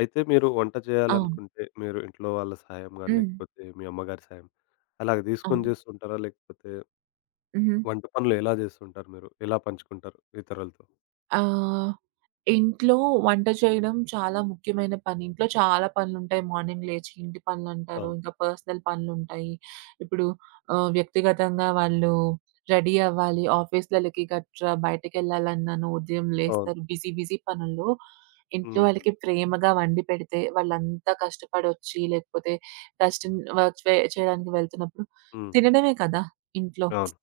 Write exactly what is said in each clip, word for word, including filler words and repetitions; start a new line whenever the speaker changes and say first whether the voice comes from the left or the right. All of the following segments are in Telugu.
left: అయితే మీరు వంట
right: అవును.
left: చేయాలనుకుంటే, మీరు ఇంట్లో వాళ్ళ సహాయం గాని,
right: హ్మ్.
left: లేకపోతే మీ అమ్మగారి సహాయం అలాగ
right: అవును.
left: తీసుకొని చేస్తుంటారా? లేకపోతే
right: హుహు.
left: వంట పనులు ఎలా చేస్తుంటారు మీరు? ఎలా పంచుకుంటారు ఇతరులతో?
right: ఆహ్, ఇంట్లో వంట చేయడం చాలా ముఖ్యమైన పని. ఇంట్లో చాలా పనులుంటాయి. మార్నింగ్ లేచి ఇంటి పనులంటారు.
left: అవును.
right: ఇంకా పర్సనల్ పనులుంటాయి. ఇప్పుడు ఆహ్, వ్యక్తిగతంగా వాళ్ళు రెడీ అవ్వాలి. ఆఫీస్‌లలకి గట్రా బయటికెళ్ళాలన్నాను ఉదయం
left: అవును.
right: లేస్తారు. బిజీ బిజీ పనుల్లో ఇంట్లో వాళ్ళకి
left: హ్మ్.
right: ప్రేమగా వండి పెడితే, వాళ్ళంతా కష్టపడొచ్చి లేకపోతే కష్టం వర్క్ చే చేయడానికి వెళ్తున్నప్పుడు
left: హ్మ్.
right: తినడమే కదా! ఇంట్లో.
left: అవును.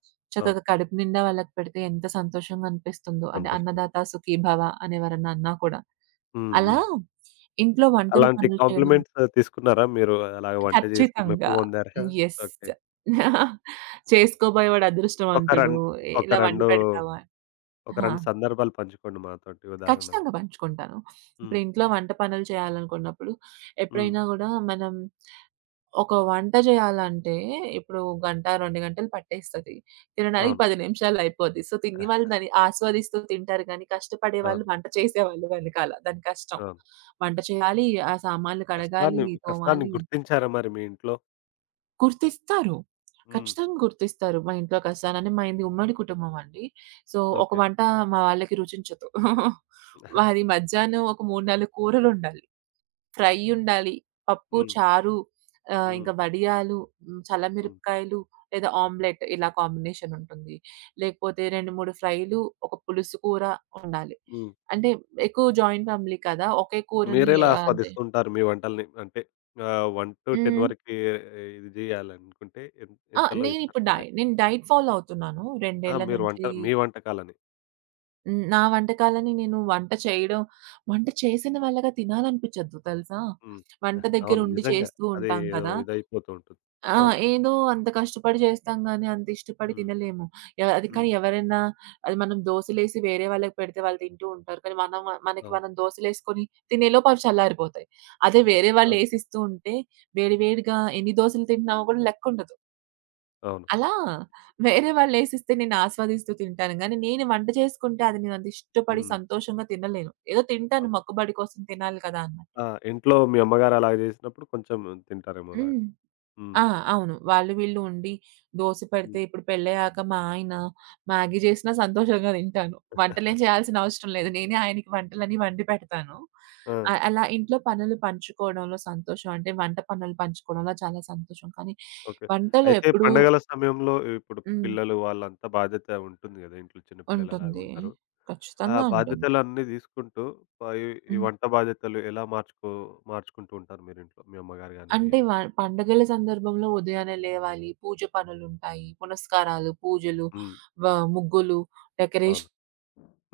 left: అవును.
right: చక్కగా కడుపు నిండా వాళ్ళకి పెడితే ఎంత సంతోషంగా అనిపిస్తుందో. అంటే
left: సంతోషంగా ఉంది.
right: అన్నదాత సుఖీభవ అనేవరన్నా అన్నా కూడా.
left: హ్మ్.
right: అలా
left: హ్మ్.
right: ఇంట్లో వంటలు
left: అలాంటి
right: పనులు చేయడం
left: కాంప్లిమెంట్స్ తీసుకున్నారా మీరు? అలాగ వంట చేసి మెప్పు
right: ఖచ్చితంగా.
left: పొందారా?
right: యెస్.
left: ఓకే.
right: చేసుకోబోయేవాడు
left: ఒక
right: అదృష్టవంతుడు.
left: రన్ ఒక
right: ఇలా వండి
left: రెండు
right: పెడతావా
left: ఒక
right: ఆ!
left: రెండు సందర్భాలు పంచుకోండి మాతోటి ఉదాహరణలు.
right: ఖచ్చితంగా పంచుకుంటాను. ఇప్పుడు
left: హ్మ్.
right: ఇంట్లో వంట పనులు చేయాలనుకున్నప్పుడు
left: హ్మ్.
right: ఎప్పుడైనా గూడా మనం ఒక వంట చేయాలంటే ఇప్పుడు గంట, రెండు గంటలు పట్టేస్తది. తినడానికి
left: అవును.
right: పది నిమిషాల్లో అయిపోద్ది. సో, తిని వాళ్ళు దాన్ని ఆస్వాదిస్తూ తింటారు గానీ, కష్టపడేవాళ్ళు
left: అవును.
right: వంట చేసేవాళ్ళు వెనకాల. దాని కష్టం.
left: అవును.
right: వంట చేయాలి, ఆ సామాన్లు కడగాలి,
left: కష్టాన్ని కష్టాన్ని
right: తోమాలి.
left: గుర్తించారా మరి మీ ఇంట్లో?
right: గుర్తిస్తారు.
left: హ్మ్.
right: ఖచ్చితంగా గుర్తిస్తారు. మా ఇంట్లో కసాలని మాయింది ఉమ్మడి కుటుంబం అండి. సో, ఒక
left: ఓకే.
right: వంట మా వాళ్ళకి రుచించదు. అది మధ్యాహ్నం ఒక మూడు, నాలుగు కూరలుండాలి. ఫ్రై ఉండాలి. పప్పు,
left: హ్మ్.
right: చారు, ఆహ్, ఇంకా
left: హ్మ్.
right: వడియాలు, హ్మ్,
left: హ్మ్.
right: చల్లమిరపకాయలు లేదా ఆమ్లెట్ ఇలా కాంబినేషన్ ఉంటుంది. లేకపోతే రెండు, మూడు ఫ్రైలు, ఒక పులుసు కూర ఉండాలి.
left: హ్మ్.
right: అంటే ఎక్కువ జాయింట్ ఫ్యామిలీ కదా! ఒకే కూరని
left: మీరెలా
right: ఆహ్, అంతే.
left: ఆస్వాదిస్తుంటారు మీ వంటల్ని? అంటే ఆహ్, ఒకటి నుంచి పది
right: హ్మ్.
left: వరకి ఇది జేయాలనుకుంటే ఎం
right: ఆ!
left: ఎంతలో ఇస్తారు
right: నేనిప్పుడు
left: మరి
right: డై
left: రేటింగ్?
right: నేను డైట్ ఫాలో అవుతున్నాను. రెండు
left: ఆ!
right: ఏళ్ల
left: మీరు వంట
right: నుంచి.
left: మీ వంటకాలని.
right: హ్మ్. నా వంటకాలని నేను వంట చేయడం, వంట చేసిన వాళ్ళగా తినాలనిపిచ్చద్దు తెలుసా?
left: హ్మ్.
right: వంట
left: అవును.
right: దగ్గరుండి
left: నిజంగా.
right: చేస్తూ
left: అది
right: ఉంటాం
left: ఏదో
right: కదా!
left: ఇదైపోతూ ఉంటుంది.
right: ఆ!
left: అవును.
right: ఏదో అంత కష్టపడి చేస్తాం గానీ, అంత ఇష్టపడి
left: హ్మ్.
right: తినలేము. ఎ అది కానీ
left: హ్మ్.
right: ఎవరైనా అది మనం దోసలేసి వేరే వాళ్ళకి పెడితే వాళ్ళు తింటూ ఉంటారు. కానీ మనం, మనకి
left: అవును.
right: మనం దోసలేసుకొని తినేలోపు అవి చల్లారిపోతాయి. అదే వేరే
left: అవును.
right: వాళ్ళేసిస్తూ ఉంటే వేడి వేడిగా ఎన్ని దోసలు తింటున్నామో కూడా లెక్కుండదు.
left: అవును.
right: అలా వేరే వాళ్ళేసిస్తే నేను ఆస్వాదిస్తూ తింటాను గానీ, నేను వంట చేసుకుంటే అది నేనంత ఇష్టపడి
left: హ్మ్.
right: సంతోషంగా తినలేను. ఏదో తింటాను
left: అవును.
right: మొక్కుబడి కోసం తినాలి కదా అన్నట్టు.
left: ఆ! ఇంట్లో మీ అమ్మగారు అలాగ జేసినప్పుడు కొంచెం తింటారేమో
right: హ్మ్.
left: అలాగా. హ్మ్.
right: ఆ! అవును. వాళ్ళు వీళ్ళు ఉండి దోస పెడితే
left: హ్మ్.
right: ఇప్పుడు పెళ్ళయ్యాక మా ఆయన మ్యాగీ చేసినా సంతోషంగా తింటాను. వంటలేం చేయాల్సిన అవసరం లేదు. నేనే ఆయనకి వంటలన్నీ వండి పెడతాను.
left: ఆ!
right: అ అలా ఇంట్లో పనులు పంచుకోవడంలో సంతోషం, అంటే వంట పనులు పంచుకోవడంలో చాలా సంతోషం. కానీ
left: ఓకే.
right: వంటలో
left: అయితే
right: ఎప్పుడూ
left: పండగల సమయంలో ఇప్పుడు
right: హ్మ్.
left: పిల్లలు వాళ్ళంతా బాధ్యత ఉంటుంది గదా! ఇంట్లో చిన్న పిల్లలలాగా
right: ఉంటుంది.
left: ఉంటారు. ఆ
right: ఖచ్చితంగా ఉంటుంది.
left: బాధ్యతలన్నీ తీసుకుంటూ ప ఈ ఈ
right: హ్మ్.
left: వంట బాధ్యతలు ఎలా మార్చుకో మార్చుకుంటూ ఉంటారు మీరింట్లో? మీ అమ్మగారు గాని
right: అంటే
left: మీరు?
right: వ పండుగల సందర్భంలో ఉదయాన్నే లేవాలి. పూజ పనులుంటాయి. పునస్కారాలు, పూజలు,
left: హ్మ్.
right: వ ముగ్గులు,
left: అవును.
right: డెకరేషన్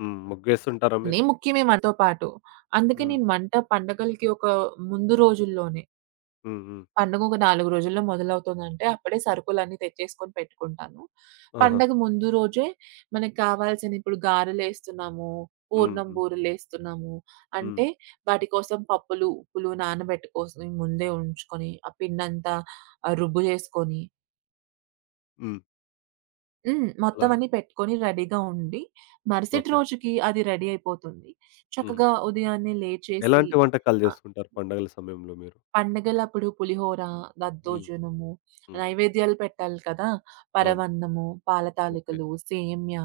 left: హ్మ్. ముగ్గేస్తుంటారా
right: ఇయి
left: మీరు?
right: ముఖ్యమే మనతో పాటు. అందుకే
left: హ్మ్.
right: నేను వంట పండగలకి ఒక ముందు రోజుల్లోనే,
left: హ్మ్. హ్మ్.
right: పండగ ఒక నాలుగు రోజుల్లో మొదలవుతుందంటే, అప్పుడే సరుకులన్నీ తెచ్చేసుకొని పెట్టుకుంటాను.
left: ఆహా!
right: పండగ ముందు రోజే మనకు కావాల్సిన, ఇప్పుడు గారెలేస్తున్నాము,
left: హ్మ్.
right: పూర్ణం
left: హ్మ్.
right: బూరెలేస్తున్నాము.
left: హ్మ్.
right: అంటే వాటి కోసం పప్పులు, ఉప్పులు నానబెట్టుకోసి ముందే ఉంచుకొని, ఆ పిండంతా ఆహ్, రుబ్బు చేసుకొని
left: హ్మ్.
right: హ్మ్. మొత్తం
left: అలాగా.
right: అన్నీ పెట్టుకొని రెడీగా ఉండి, మరుసటి
left: ఓకే.
right: రోజుకి అది రెడీ అయిపోతుంది.
left: హుహు.
right: చక్కగా ఉదయాన్నే లేచేసి
left: ఎలాంటి వంటకాలు
right: ఆహ్
left: జేస్తుంటారు పండగల సమయంలో మీరు?
right: పండగలప్పుడు పులిహోర,
left: హ్మ్.
right: దద్దోజనము,
left: హుహు.
right: నైవేద్యాలు పెట్టాలి కదా!
left: అవును.
right: పరమాన్నము, పాల
left: ఓకే.
right: తాలికలు, సేమ్య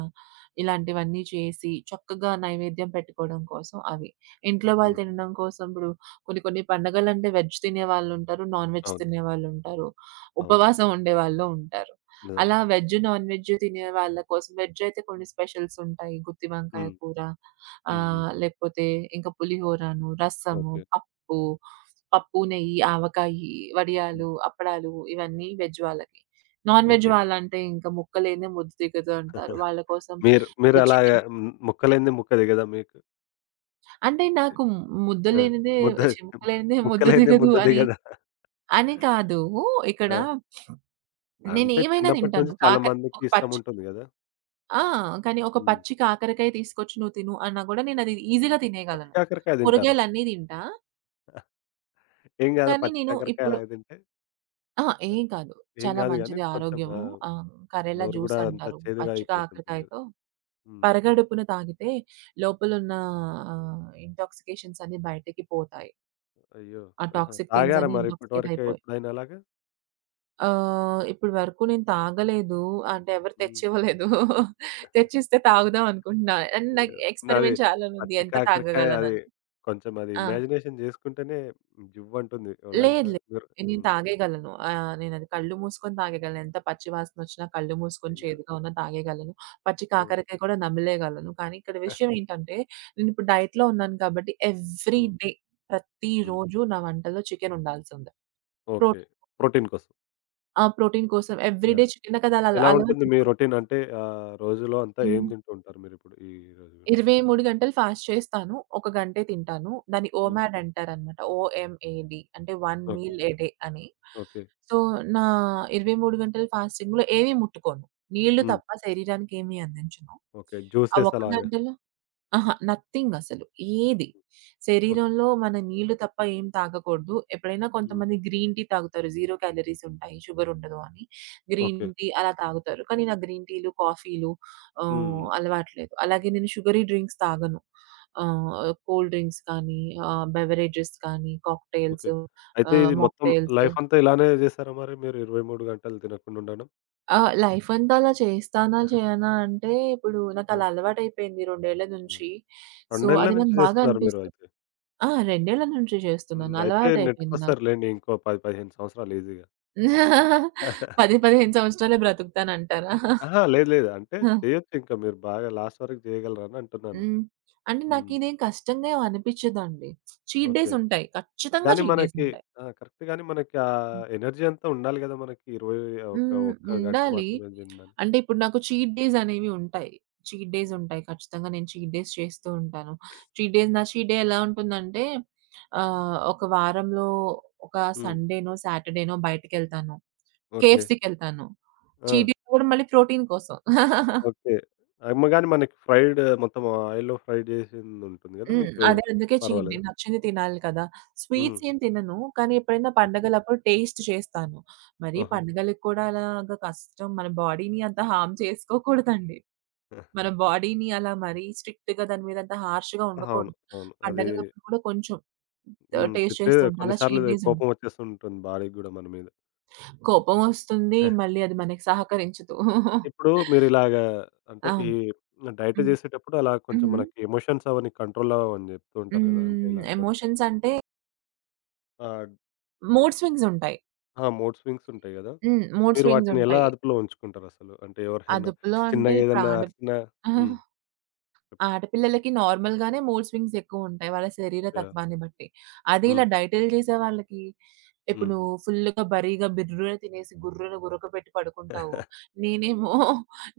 right: ఇలాంటివన్నీ చేసి చక్కగా నైవేద్యం పెట్టుకోవడం కోసం అవి. ఇంట్లో వాళ్ళు
left: హ్మ్.
right: తినడం కోసం ఇప్పుడు కొన్ని కొన్ని పండగలంటే వెజ్ తినేవాళ్ళుంటారు, నాన్ వెజ్
left: అవును.
right: తినేవాళ్ళుంటారు,
left: అవును.
right: ఉపవాసం ఉండేవాళ్ళు ఉంటారు.
left: నిజంగా.
right: అలా వెజ్, నాన్ వెజ్ తినే వాళ్ళ కోసం వెజ్ అయితే కొన్ని స్పెషల్స్ ఉంటాయి. గుత్తి వంకాయ
left: హ్మ్.
right: కూర,
left: హ్మ్. హ్మ్.
right: ఆహ్, లేకపోతే ఇంకా పులిహోరను, రసము,
left: ఓకే.
right: పప్పు, పప్పు, నెయ్యి, ఆవకాయి,
left: హ్మ్.
right: వడియాలు, అప్పడాలు ఇవన్నీ వెజ్ వాళ్ళకి. Non veg
left: okay.
right: వాళ్ళంటే ఇంకా ముక్క లేనిదే ముద్ద దిగదు అంటారు. వాళ్ళ కోసం
left: మీరు
right: ఇప్పుడు
left: మీరలాగా
right: చికెన్,
left: హ్మ్. ముక్కలేనిదే ముక్క దిగదా మీకు?
right: అంటే నాకు ముద్ద
left: ఆ!
right: లేనిదే
left: ముద్ద
right: ఛీ! ముక్క లేనిదే ముద్ద
left: ముక్కలేనిదే
right: దిగదు
left: ముద్ద
right: అని,
left: దిగదా?
right: అని కాదు. ఇక్కడ
left: ఆ! అంటే
right: నేనేమైనా
left: చిన్నప్పటి
right: తింటాను.
left: నుంచి చాలా
right: కాకర
left: మందికి
right: ఒక పచ్చి
left: ఇష్టముంటుంది గదా!
right: ఆ! కానీ ఒక
left: హ్మ్.
right: పచ్చి కాకరకాయ తీసుకొచ్చి నువ్వు తిను అన్నా గూడా నేనది ఈజీ‌గా
left: పచ్చి
right: తినేయగలను.
left: కాకరకాయ తింటారా?
right: కూరగాయలన్నీ తింటా.
left: ఏం గాదా
right: కానీ
left: పచ్చి
right: నేను
left: కాకరకాయ
right: ఇప్పుడు
left: అలాగ తింటే?
right: ఆ! ఏం
left: అంటే
right: కాదు.
left: ఏం
right: చాలా
left: గాదు గానీ
right: మంచిది
left: కొంచెం
right: ఆరోగ్యము.
left: ఆహ్,
right: ఆహ్, కరేలా
left: నోరు
right: జ్యూస్
left: గూడా అంతా
right: అంటారు.
left: చేదుగా
right: పచ్చి
left: అయిపోతుంటుంది గదా!
right: కాకరకాయతో
left: హ్మ్.
right: పరగడుపున తాగితే లోపలున్న ఆహ్, ఇంటాక్సికేషన్స్ అన్నీ బయటకి పోతాయి.
left: అయ్యో!
right: ఆ
left: ఆహా!
right: టాక్సిక్ థింగ్స్
left: తాగారా
right: అన్నీ
left: మరి ఇప్పటి
right: ఇంటాక్సికేట్
left: వరకు
right: అయిపోయాయి.
left: ఎప్పుడైనా అలాగా?
right: ఆహ్, ఇప్పటి వరకు నేను తాగలేదు. అంటే ఎవరు
left: హ్మ్.
right: తెచ్చివ్వలేదు. తెచ్చిస్తే తాగుదాం అనుకుంటున్నా. అండ్ నాకు
left: అయ్యో! నాది
right: ఎక్స్‌పెరిమెంట్ చేయాలని ఉంది.
left: పచ్చి
right: ఎంత
left: కాకరకాయ అది
right: తాగగలనని.
left: కొంచెం అది
right: ఆ!
left: ఇమాజినేషన్ జేసుకుంటేనే జువ్వంటుంది
right: లేదు
left: ఒళ్ళంతా.
right: లేదు.
left: మీరు
right: నేను
left: హ్మ్.
right: తాగేయగలను. ఆహ్, నేనది కళ్ళు మూసుకొని తాగేయగలను. ఎంత పచ్చి వాసనొచ్చినా కళ్ళు మూసుకొని
left: అయ్యో!
right: చేదుగా ఉన్నా తాగేయగలను. పచ్చి
left: హ్మ్.
right: కాకరకాయ కూడా నమిలేయగలను. కానీ ఇక్కడ విషయం ఏంటంటే, నేనిప్పుడు డైట్‌లో ఉన్నాను కాబట్టి ఎవ్రీ
left: హ్మ్.
right: డే,
left: హ్మ్.
right: ప్రతిరోజు నా వంటల్లో చికెనుండాల్సిందే.
left: ఓకే.
right: ప్రోటీన్,
left: ప్రోటీన్ కోసం.
right: ఆ! ప్రోటీన్ కోసం ఎవ్రీ డే
left: యాహ్!
right: చికెన్ నాకది అలా
left: ఎలా ఉంటుంది మీ
right: అలవాటయిపోయింది.
left: రొటీన్? అంటే ఆహ్, రోజులో అంతా ఏం
right: హ్మ్.
left: తింటూ ఉంటారు మీరిప్పుడు ఈ రోజు?
right: ఇరవై మూడు గంటలు ఫాస్ట్ చేస్తాను. ఒక గంటే తింటాను. దాన్ని
left: హ్మ్.
right: ఓమాడ్ అంటారనమాట. ఓఎంఏడి అంటే one
left: okay.
right: Meal a day అని.
left: ఓకే.
right: సో, నా ఇరవై మూడు గంటల ఫాస్టింగ్‌లో ఏమి ముట్టుకోను. నీళ్లు
left: హ్మ్.
right: తప్ప శరీరానికి ఏమి అందించను.
left: ఓకే.
right: ఆ
left: జ్యూసెస్
right: ఒక్క
left: అలాగా.
right: గంటలో అహా! నథింగ్ అసలు. ఏది.
left: ఓకే.
right: శరీరంలో మన నీళ్లు తప్ప ఏం తాగకూడదు. ఎప్పుడైనా
left: హ్మ్.
right: కొంతమంది గ్రీన్ టీ తాగుతారు. జీరో క్యాలరీస్ ఉంటాయి. షుగర్ ఉండదు అని. Green
left: okay.
right: టీ అలా తాగుతారు. కానీ నాకు గ్రీన్ టీలు, కాఫీలు
left: హ్మ్.
right: ఆహ్,
left: హ్మ్.
right: అలవాట్లేదు. అలాగే నేను షుగరీ డ్రింక్స్ తాగను. ఆహ్, కూల్ డ్రింక్స్ కానీ, ఆహ్, బెవరేజెస్ కానీ, కాక్టెయిల్స్,
left: ఓకే. అయితే
right: ఆహ్,
left: ఇది మొత్తం
right: మాక్టెయిల్స్.
left: లైఫంతా ఇలానే జేసారా మరి మీరు ఇరవై మూడు గంటలు తినకుండా ఉండడం?
right: ఆ! లైఫ్ అంతా అలా చేస్తానా, చేయనా అంటే ఇప్పుడు నాకు
left: ఆ!
right: అలా అలవాటైపోయింది రెండు ఏళ్ల నుంచి. సో,
left: రెండు ఏళ్ల
right: అది
left: నుంచి
right: నాకు బాగా
left: జేస్తున్నారు మీరు
right: అనిపిస్తుంది.
left: అయితే.
right: ఆ! రెండు ఏళ్ల నుంచి చేస్తున్నాను.
left: హ్మ్. అయితే
right: అలవాటైపోయింది నాకు.
left: నెట్టుకొస్తారులెండి. ఇంకో పది, పదిహేను సంవత్సరాలు ఈజీగా.
right: పది, పదిహేను సంవత్సరాలే బ్రతుకుతానంటారా?
left: అహా! లేదు లేదు. అంటే
right: ఆ!
left: చేయొచ్చు ఇంకా మీరు బాగా లాస్ట్ వరకు చేయగలరని అంటున్నాను.
right: హ్మ్. అంటే
left: హ్మ్.
right: నాకిదేం కష్టంగా ఏం అనిపిచ్చదండి. Cheat
left: okay.
right: డేస్ ఉంటాయి. ఖచ్చితంగా
left: కానీ
right: చీట్ డేస్
left: మనకి
right: ఉంటాయి.
left: ఆ! కరెక్ట్ గానీ మనకి ఆ ఎనర్జీ అంతా ఉండాలి గదా! మనకి ఇరవై ఒక
right: హ్మ్.
left: ఒక్క గంట
right: ఉండాలి.
left: మాత్రమే తినడానికి.
right: అంటే ఇప్పుడు నాకు చీట్ డేస్ అనేవి ఉంటాయి. చీట్ డేస్
left: హ్మ్.
right: ఉంటాయి. ఖచ్చితంగా నేను చీట్ డేస్ చేస్తూ ఉంటాను. చీట్ డేస్, నా చీట్ డే ఎలా ఉంటుందంటే ఆహ్, ఒక వారంలో ఒక
left: హ్మ్.
right: సండేనో, సాటర్డేనో బయటికెళ్తాను.
left: ఓకే.
right: కేఎఫ్‌సీకెళ్తాను.
left: ఆ!
right: చీట్ డే కూడా మళ్ళీ ప్రోటీన్ కోసం.
left: ఓకే. అమ్మ గాని మనకి ఫ్రైడ్ మొత్తం ఆయిల్‌లో ఫ్రై చేసిందుంటుంది గదా!
right: హ్మ్.
left: మీకు
right: అదే అందుకే చీట్ డే
left: పర్వాలేదా?
right: నచ్చింది తినాలి కదా!
left: హ్మ్.
right: స్వీట్స్ ఏం తినను. కానీ ఎప్పుడైనా
left: ఓకే.
right: పండగలప్పుడు టేస్ట్ చేస్తాను. మరి
left: ఆహా!
right: పండగలకి కూడా అలాగా కష్టం, మన బాడీని అంత హార్మ్ చేసుకోకూడదండి. మన బాడీని అలా మరీ స్ట్రిక్ట్‌గా దాని మీద అంత హార్ష్‌గా
left: అవును.
right: ఉండకూడదు.
left: అవును. అది
right: పండగలప్పుడు కూడా కొంచెం ఆహ్,
left: హ్మ్.
right: టేస్ట్
left: తిట్టే
right: చేస్తూ ఉంటా. అలా
left: కొన్నిసార్లు
right: చీట్ డేస్
left: కోపం
right: ఉంటాయి.
left: వచ్చేస్తుంటుంది భార్యకి గూడా మన మీద.
right: కోపం వస్తుంది.
left: హ్మ్.
right: మళ్ళీ అది మనకి సహకరించదు.
left: ఇప్పుడు మీరిలాగా అంటే ఈ
right: అవును.
left: డైట్
right: హ్మ్.
left: చేసేటప్పుడు అలా కొంచెం
right: హుహు.
left: మనకి ఎమోషన్స్ అవన్నీ కంట్రోల్ అవ్వవని చెప్తూ ఉంటారు కదా! అంటే
right: హ్మ్.
left: ఇలా కొన్ని
right: ఎమోషన్స్ అంటే
left: ఆ!
right: మూడ్ స్వింగ్స్ ఉంటాయి.
left: ఆ! మూడ్ స్వింగ్స్ ఉంటాయి గదా!
right: హ్మ్. మూడ్
left: మీరు
right: స్వింగ్స్
left: వాటిని ఎలా
right: ఉంటాయి.
left: అదుపులో ఉంచుకుంటారసలు? అంటే ఎవరైనా
right: అదుపులో అంటే
left: చిన్నగా
right: ఇప్పుడు
left: ఏదన్నా
right: ఆడ
left: అరిసినా హ్మ్. చెప్పండి.
right: ఆడపిల్లలకి నార్మల్‌గానే మూడ్ స్వింగ్స్ ఎక్కువుంటాయి. వాళ్ళ శరీర
left: యాహ్!
right: తత్వాన్ని బట్టి. అదే ఇలా
left: హ్మ్.
right: డైట్‌లు చేసే వాళ్ళకి ఇప్పుడు
left: హ్మ్.
right: నువ్వు ఫుల్‌గా బరీగా బిర్రున తినేసి గుర్రున గురకబెట్టి
left: హ్మ్.
right: పడుకుంటావు. నేనేమో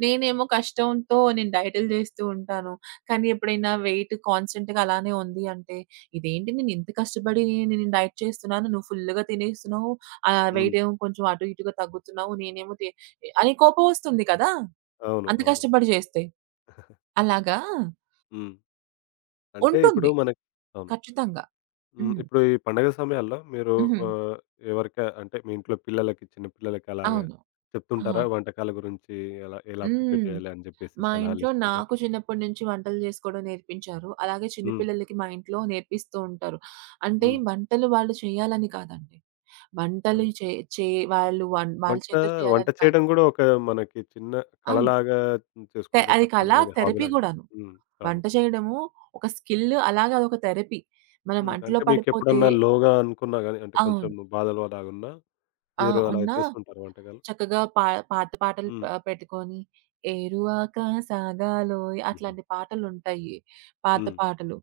right: నేనేమో కష్టంతో నేను డైట్‌లు చేస్తూ ఉంటాను. కానీ ఎప్పుడైనా వెయిట్ కాన్స్టెంట్‌గా అలానే ఉంది అంటే, ఇదేంటి నేను ఇంత కష్టపడి నేను డైట్ చేస్తున్నాను, నువ్వు ఫుల్‌గా తినేస్తున్నావు, ఆహ్, వెయిట్ ఏమో కొంచెం అటు ఇటుగా తగ్గుతున్నావు, నేనేమో తి అని కోపమొస్తుంది కదా!
left: అవును.
right: అంత
left: అవును.
right: కష్టపడి చేస్తే. అలాగా
left: హ్మ్. అంటే ఇప్పుడు
right: ఉంటుంది.
left: మనకి అవును.
right: ఖచ్చితంగా.
left: హ్మ్.
right: హ్మ్.
left: ఇప్పుడు ఈ పండగ సమయాల్లో మీరు
right: హుహు.
left: ఆహ్, ఎవరికా అంటే మీ ఇంట్లో పిల్లలకి, చిన్న పిల్లలకి అలాగా
right: అవును. ఆ!
left: చెప్తుంటారా? వంటకాల గురించి ఎలా ఎలా ప్రిపేర్
right: హ్మ్.
left: జేయాలి అని జెప్పేసి
right: మా ఇంట్లో
left: సలహాలిస్తుంటారా?
right: నాకు చిన్నప్పటి నుంచి వంటలు చేసుకోవడం నేర్పించారు. అలాగే చిన్న
left: హ్మ్.
right: పిల్లలకి మా ఇంట్లో నేర్పిస్తూ ఉంటారు. అంటే
left: హ్మ్.
right: వంటలు వాళ్ళు చేయాలని కాదండి. వంటలు
left: అదే.
right: చే చే వాళ్ళు వన్ వాళ్ళ
left: వంట
right: చేత్తో
left: వంట
right: చేయాలని కాదు.
left: చేయడం గూడా ఒక మనకి చిన్న
right: అవును.
left: కళలాగా
right: తె అది
left: చేసుకుంటుంటారు
right: కళా,
left: చాలామంది
right: థెరపీ
left: హాబీలాగా.
right: గూడాను.
left: హ్మ్. అవును.
right: వంట చేయడము ఒక స్కిల్, అలాగే అదొక థెరపీ. మనం
left: హ్మ్.
right: మంటలో
left: అంటే
right: పడిపోతే
left: మీకెప్పుడన్నా లోగా అనుకున్నా గాని అంటే కొంచెం
right: అవును.
left: బాధలో అలాగున్నా
right: ఆ!
left: మీరు అలా
right: ఉన్న
left: చేస్తుంటారా వంటకాలు?
right: చక్కగా పా పాత పాటలు ప
left: హ్మ్.
right: పెట్టుకొని, 'ఏరువాక సాగాలోయ్'
left: హుహు.
right: అట్లాంటి పాటలుంటాయి. పాత
left: హ్మ్.
right: పాటలు.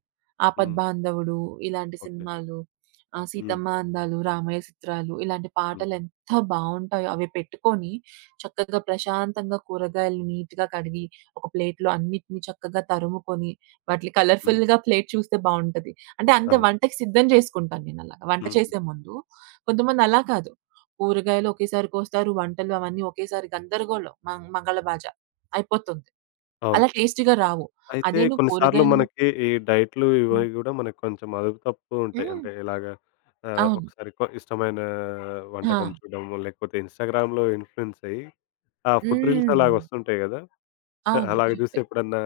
left: హ్మ్.
right: 'ఆపద్బాంధవుడు' ఇలాంటి
left: ఓకే.
right: సినిమాలు, ఆహ్,
left: హ్మ్.
right: 'సీతమ్మ అందాలు', 'రామయ్య చిత్రాలు' ఇలాంటి
left: హ్మ్.
right: పాటలెంత బావుంటాయో అవి పెట్టుకొని, చక్కగా ప్రశాంతంగా కూరగాయలు నీట్‌గా కడిగి, ఒక ప్లేట్‌లో అన్నిటిని చక్కగా తరుముకొని, వాటిని
left: హ్మ్.
right: కలర్‌ఫుల్‌గా ప్లేట్ చూస్తే బావుంటది. అంటే అంతే
left: అవును.
right: వంటకి సిద్ధం జేసుకుంటాను నేనలాగా. వంట
left: హుహు.
right: చేసే ముందు. కొంతమందలా కాదు. కూరగాయలు ఒకేసారి కోస్తారు, వంటలు అవన్నీ ఒకేసారి గందరగోళం. మం మంగళ భాజ అయిపోతుంది.
left: అవును.
right: అలా టేస్టీ‌గా రావు.
left: అయితే
right: అదే నువ్వు
left: కొన్నిసార్లు
right: కూరగాయలు
left: మనకి ఈ డైట్‌లు ఇవి గూడా మనకు కొంచెం అదుపు తప్పుతూ ఉంటాయి.
right: హ్మ్.
left: అంటే ఎలాగా ఆహ్,
right: అవును.
left: ఒకసారి కొ ఇష్టమైన వంటకం
right: ఆ!
left: చూడడం, లేకపోతే ఇన్‌స్టాగ్రామ్‌లో ఇన్‌ఫ్లూయెన్స్ అయ్యి ఆ ఫుడ్ రీల్స్
right: హ్మ్.
left: అలాగొస్తుంటాయి గదా!
right: అవును.
left: అలాగ చూసి
right: కరెక్టే.
left: ఎప్పుడన్నా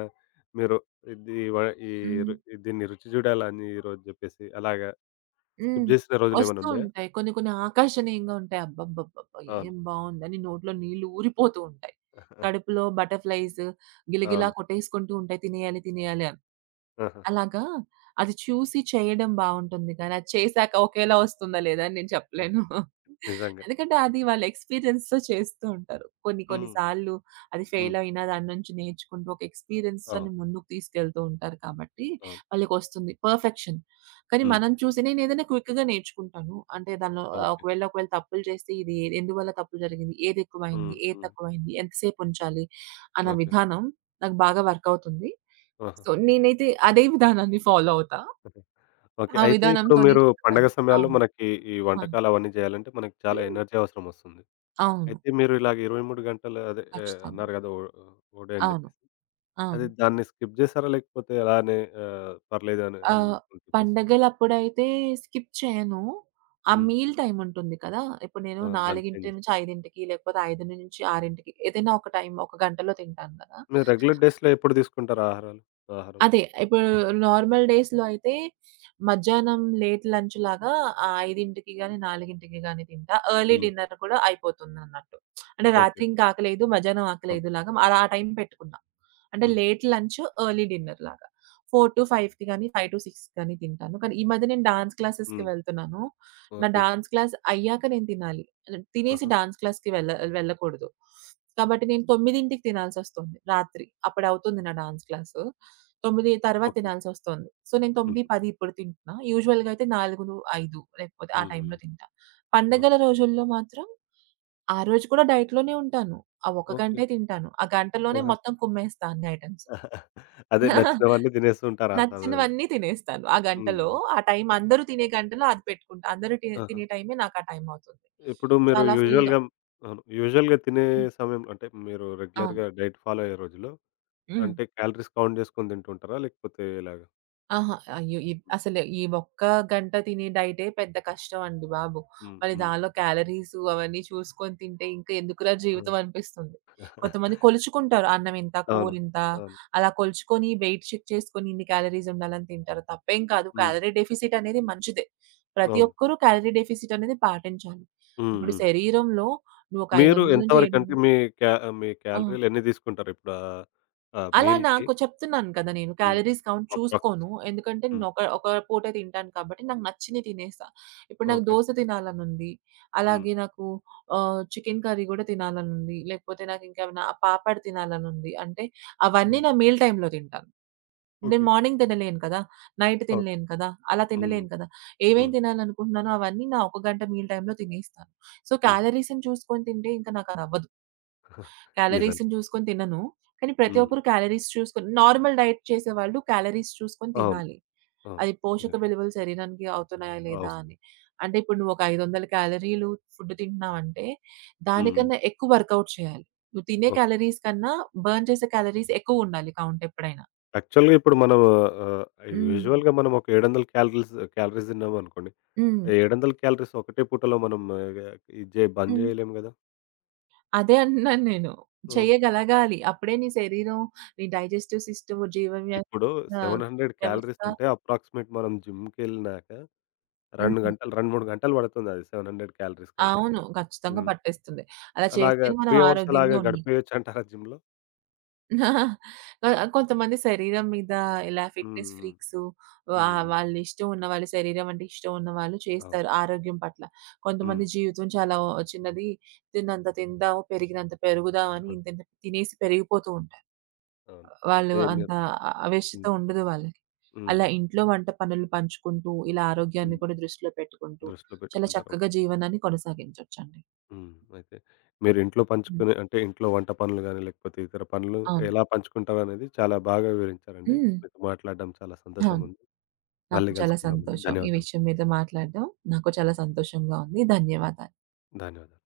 left: మీరు ఇది వ ఈ
right: హ్మ్.
left: రు దీన్ని రుచి చూడాలని ఈరోజు జెప్పేసి అలాగా
right: హ్మ్.
left: స్కిప్ జేసిన రోజులేమైనా
right: వస్తూ
left: ఉన్నాయా?
right: ఉంటాయి. కొన్ని కొన్ని ఆకర్షణీయంగా ఉంటాయి. అబ్బబ్బబ్బబ్బా!
left: అవును.
right: ఏం బావుందని నోట్లో నీళ్లు ఊరిపోతూ ఉంటాయి. కడుపులో బటర్‌ఫ్లైస్ గిలగిలా
left: అవును.
right: కొట్టేసుకుంటూ ఉంటాయి. తినేయాలి, తినేయాలి అని.
left: ఆహా!
right: అలాగా అది చూసి చేయడం బావుంటుంది కానీ, అది చేశాక ఒకేలా వస్తుందా లేదా అని నేను చెప్పలేను.
left: నిజంగా.
right: ఎందుకంటే అది వాళ్ళ ఎక్స్‌పీరియన్స్‌తో చేస్తూ ఉంటారు. కొన్ని కొన్ని
left: హ్మ్.
right: సార్లు అది
left: హ్మ్.
right: ఫెయిల్ అయినా దాని నుంచి నేర్చుకుంటూ ఒక
left: అవును.
right: ఎక్స్‌పీరియన్స్‌తోని ముందుకు తీసుకెళ్తూ ఉంటారు కాబట్టి
left: అవును.
right: వాళ్ళకొస్తుంది పర్ఫెక్షన్. కానీ
left: హ్మ్.
right: మనం చూసి నేనేదైనా క్విక్‌గా నేర్చుకుంటాను. అంటే దానిలో ఆహ్,
left: ఓకే.
right: ఒకవేళ ఒకవేళ తప్పులు చేస్తే ఇది ఏ- ఎందువల్ల తప్పు జరిగింది? ఏది ఎక్కువైంది?
left: హ్మ్.
right: ఏది
left: హ్మ్.
right: తక్కువైంది? ఎంతసేపు ఉంచాలి? అన్న
left: ఓకే.
right: విధానం నాకు బాగా వర్క్ అవుతుంది.
left: ఆహా!
right: సో, నేనైతే అదే విధానాన్ని ఫాలో అవుతా.
left: ఓకే. ఓకే.
right: ఆ
left: అయితే ఇప్పుడు
right: విధానంతోనే
left: మీరు
right: చెప్తాను.
left: పండగ సమయాల్లో
right: అవును.
left: మనకి ఈ
right: ఆ!
left: వంటకాలవన్నీ జేయాలంటే మనకి చాలా
right: హ్మ్.
left: ఎనర్జీ అవసరమొస్తుంది.
right: అవును.
left: అయితే మీరు ఇలాగ ఇరవై మూడు గంటలు అదే ఆహ్,
right: ఖచ్చితంగా.
left: అన్నారు గదా! ఓ ఓడే అని
right: అవును.
left: జెప్పేసి. అది
right: అవును.
left: దాన్ని స్కిప్ జేసారా? లేకపోతే అలానే ఆహ్, పర్లేదు అని
right: ఆహ్,
left: అనుకుంటూ చేస్తుంటారా?
right: పండగలప్పుడైతే స్కిప్ చేయను. ఆ
left: హ్మ్.
right: మీల్ టైమ్ ఉంటుంది కదా! ఇప్పుడు నేను
left: ఆ! దాన్ని
right: నాలుగు
left: చేంజ్
right: నుంచి
left: జేస్తారా?
right: 5:00కి, లేకపోతే ఐదు నుంచి 6:00కి ఏదైనా ఒక టైమ్ ఒక గంటలో తింటాను కదా!
left: మీరు రెగ్యులర్ డేస్‌లో ఎప్పుడు తీసుకుంటారు ఆహారాలు? ఆహారం?
right: అదే, ఇప్పుడు నార్మల్ డేస్‌లో అయితే మధ్యాహ్నం లేట్ లంచ్ లాగా ఆహ్, 5కి గాని, 4కి గాని తింటా. ఎర్లీ
left: హ్మ్.
right: డిన్నర్ కూడా అయిపోతుందన్నట్టు. అంటే రాత్రి
left: ఓకే.
right: ఇంకా ఆకలేదు, మధ్యాహ్నం
left: అవును.
right: ఆకలేదు లాగా అలా ఆ టైం పెట్టుకున్నా. అంటే
left: హుహు.
right: లేట్ లంచ్, ఎర్లీ డిన్నర్ లాగా. నాలుగు-5కి గాని, ఐదు-6కి గాని తింటాను. కానీ ఈ మధ్య నేను డాన్స్ క్లాసెస్‌కి
left: హ్మ్.
right: వెళ్తున్నాను. నా
left: ఓకే.
right: డాన్స్ క్లాస్ అయ్యాక నేను తినాలి. తినేసి
left: ఆహా!
right: డాన్స్ క్లాస్‌కి వెళ్ళ వెళ్ళకూడదు. కాబట్టి నేను 9కి తినాల్సొస్తుంది రాత్రి. అప్పుడవుతుంది నా డాన్స్ క్లాసు. తొమ్మిదికి తర్వాత
left: ఓకే.
right: తినాల్సొస్తోంది. సో, నేను తొమ్మిది,
left: హుహు.
right: పది ఇప్పుడు తింటున్నా. యూజువల్‌గా అయితే నాలుగు, ఐదు లేకపోతే ఆ
left: హ్మ్.
right: టైంలో
left: హ్మ్.
right: తింటా. పండగల
left: ఓకే.
right: రోజుల్లో మాత్రం ఆ రోజు కూడా డైట్‌లోనే ఉంటాను. ఆ ఒక
left: ఓకే.
right: గంటే తింటాను. ఆ గంటలోనే
left: ఆహా!
right: మొత్తం కుమ్మేస్తా అన్ని ఐటెమ్స్.
left: అదే నచ్చినవన్నీ తినేస్తూ ఉంటారు ఆ సమయంలో.
right: నచ్చినవన్నీ తినేస్తాను. ఆ గంటలో
left: హ్మ్.
right: ఆ టైం
left: ఓకే.
right: అందరూ తినే గంటలో అది పెట్టుకుంటా. అందరూ తి
left: ఆహా!
right: తినే టైమే నాకు ఆ టైం అవుతుంది.
left: ఇప్పుడు మీరు
right: చాలా ఫుల్‌గా
left: యూజువల్‌గా అవును. యూజువల్‌గా తినే
right: హ్మ్.
left: సమయం అంటే మీరు
right: అవును.
left: రెగ్యులర్‌గా డైట్ ఫాలో అయ్యే రోజుల్లో
right: హ్మ్.
left: అంటే క్యాలరీస్ కౌంట్ చేసుకొని తింటుంటారా? లేకపోతే ఎలాగా?
right: ఆహా! అయ్యో! ఇ అసలు ఈ ఒక్క గంట తినే డైటే పెద్ద కష్టం అండి బాబు.
left: హ్మ్.
right: మళ్ళీ
left: హ్మ్.
right: దానిలో క్యాలరీస్ అవన్నీ చూసుకొని తింటే ఇంకా ఎందుకురా
left: ఆ!
right: జీవితం అనిపిస్తుంది. కొంతమంది కొలుచుకుంటారు. అన్నం ఇంత, కూర
left: అవును.
right: ఇంత
left: అవును.
right: అలా కొలుచుకొని వెయిట్ చెక్ చేసుకొని ఇన్ని క్యాలరీస్ ఉండాలని తింటారు. తప్పేం కాదు.
left: హ్మ్.
right: క్యాలరీ డెఫిసిట్ అనేది మంచిదే. ప్రతి
left: అవును.
right: ఒక్కరూ క్యాలరీ డెఫిసిట్ అనేది పాటించాలి.
left: హ్మ్.
right: ఇప్పుడు
left: హ్మ్.
right: శరీరంలో నువ్వు ఒక
left: మీరు
right: ఐదు వందల నుంచి
left: ఎంతవరకంటే
right: ఏడు వందలు,
left: మీ క్యా మీ
right: ఆ!
left: క్యాలరీలు ఎన్ని తీసుకుంటారు ఇప్పుడు ఆహ్, ఆ
right: అలా
left: మీల్‌కి?
right: నాకు చెప్తున్నాను కదా! నేను
left: హ్మ్.
right: Calories count
left: approx.
right: చూసుకోను. ఎందుకంటే నేను
left: హ్మ్.
right: ఒక ఒక పూటే తింటాను కాబట్టి నాకు నచ్చినయి తినేస్తా. ఇప్పుడు నాకు
left: ఓకే.
right: దోస తినాలనుంది.
left: హ్మ్.
right: అలాగే నాకు ఆహ్, చికెన్ కర్రీ గూడా తినాలనుంది. లేకపోతే నాకు ఇంకేమైనా పాపడ్ తినాలనుంది. అంటే అవన్నీ
left: హ్మ్.
right: నా మీల్ టైమ్‌లో తింటాను. నేను
left: ఓకే.
right: మార్నింగ్ తినలేను కదా! Night
left: okay.
right: తినలేను కదా! అలా
left: హ్మ్.
right: తినలేను కదా! ఏమేం
left: హ్మ్.
right: తినాలనుకుంటున్నానో అవన్నీ నా ఒక గంట మీల్ టైమ్‌లో తినేస్తాను. సో,
left: హ్మ్.
right: క్యాలరీస్‌ని చూసుకొని తింటే ఇంకా నాకదవ్వదు.
left: నిజం.
right: క్యాలరీస్‌ని చూసుకొని తినను. కానీ ప్రతి
left: హ్మ్.
right: ఒక్కరు క్యాలరీస్ చూసుకొని నార్మల్ డైట్ చేసేవాళ్ళు క్యాలరీస్ చూసుకొని
left: అవును.
right: తినాలి.
left: అవును.
right: అది పోషక
left: అదే.
right: విలువలు శరీరానికి అవుతున్నాయా లేదా
left: అవసరం.
right: అని. అంటే ఇప్పుడు నువ్వు ఒక ఐదు వందల క్యాలరీలు ఫుడ్ తింటున్నావంటే,
left: హ్మ్.
right: దానికన్నా ఎక్కువ వర్కౌట్ చేయాలి. నువ్వు తినే
left: ఓకే.
right: క్యాలరీస్ కన్నా బర్న్ చేసే క్యాలరీస్ ఎక్కువుండాలి కౌంట్ ఎప్పుడైనా.
left: యాక్చువల్‌గా ఇప్పుడు మనం ఆహ్,
right: హ్మ్.
left: యూజువల్‌గా మనం ఒక ఏడు వందల క్యాలరీస్ క్యాలరీస్ తిన్నామనుకోండి.
right: హ్మ్.
left: ఏడు వందల క్యాలరీస్ ఒకటే పూటలో మనం ఆ, ఇది జే బంద్
right: హ్మ్.
left: చేయలేం గదా!
right: అదే అంటున్నాను నేను.
left: హ్మ్.
right: చేయగలగాలి. అప్పుడే నీ శరీరం, నీ డైజెస్టివ్ సిస్టమ్, జీవవ్య
left: ఇప్పుడు
right: ఆహ్,
left: ఏడు వందల
right: వ్యవస్థ
left: క్యాలరీస్ అంటే అప్రాక్సిమేట్ మనం జిమ్‌కెళ్ళినాక రెండు
right: హ్మ్.
left: గంటలు రెండు, మూడు గంటలు పడుతుంది అది ఏడు వందల క్యాలరీస్ కంటే.
right: అవును. ఖచ్చితంగా
left: హ్మ్.
right: పట్టేస్తుంది. అలా
left: అలాగా
right: చేస్తేనే మనం
left: మూడు అవర్స్
right: ఆరోగ్యంగా
left: అలాగా
right: ఉన్నట్టు.
left: గడిపేయొచ్చంటారా జిమ్‌లో?
right: వ కొంతమంది శరీరం మీద ఇలా ఫిట్‌నెస్
left: హ్మ్.
right: ఫ్రీక్స్
left: హ్మ్.
right: వా
left: హ్మ్.
right: వాళ్ళ ఇష్టం ఉన్నవాళ్ళు, శరీరం అంటే ఇష్టం ఉన్నవాళ్ళు
left: అవును.
right: చేస్తారు ఆరోగ్యం పట్ల.
left: హ్మ్.
right: కొంతమంది జీవితం చాలా ఓ- చిన్నది. తిన్నంత తిందాము, పెరిగినంత పెరుగుదాం అని ఇంతింత తినేసి పెరిగిపోతూ ఉంటారు.
left: అవును.
right: వాళ్ళు
left: అయితే
right: అంత
left: మీరు
right: ఆవేశత
left: హ్మ్.
right: ఉండదు వాళ్ళకి.
left: హ్మ్.
right: అలా ఇంట్లో వంట పనులు పంచుకుంటూ, ఇలా ఆరోగ్యాన్ని
left: హ్మ్.
right: కూడా దృష్టిలో పెట్టుకుంటూ,
left: దృష్టిలో
right: చాలా
left: పెట్టుకుంటారు.
right: చక్కగా జీవనాన్ని కొనసాగించొచ్చండి.
left: హ్మ్. అయితే మీరు ఇంట్లో
right: హ్మ్.
left: పంచుకునే అంటే ఇంట్లో వంట పనులు గాని, లేకపోతే ఇతర పనులు
right: అవును.
left: ఎలా పంచుకుంటారనేది చాలా బాగా వివరించారండి.
right: హ్మ్.
left: మీతో మాట్లాడడం చాలా
right: అవును.
left: సంతోషంగుంది.
right: నాకు
left: మళ్ళీ
right: చాలా
left: కలుసుకుందామండి.
right: సంతోషం. ఈ
left: ధన్యవాదాలు.
right: విషయం మీద మాట్లాడడం నాకు చాలా సంతోషంగా ఉంది. ధన్యవాదాలు.
left: ధన్యవాదాలు.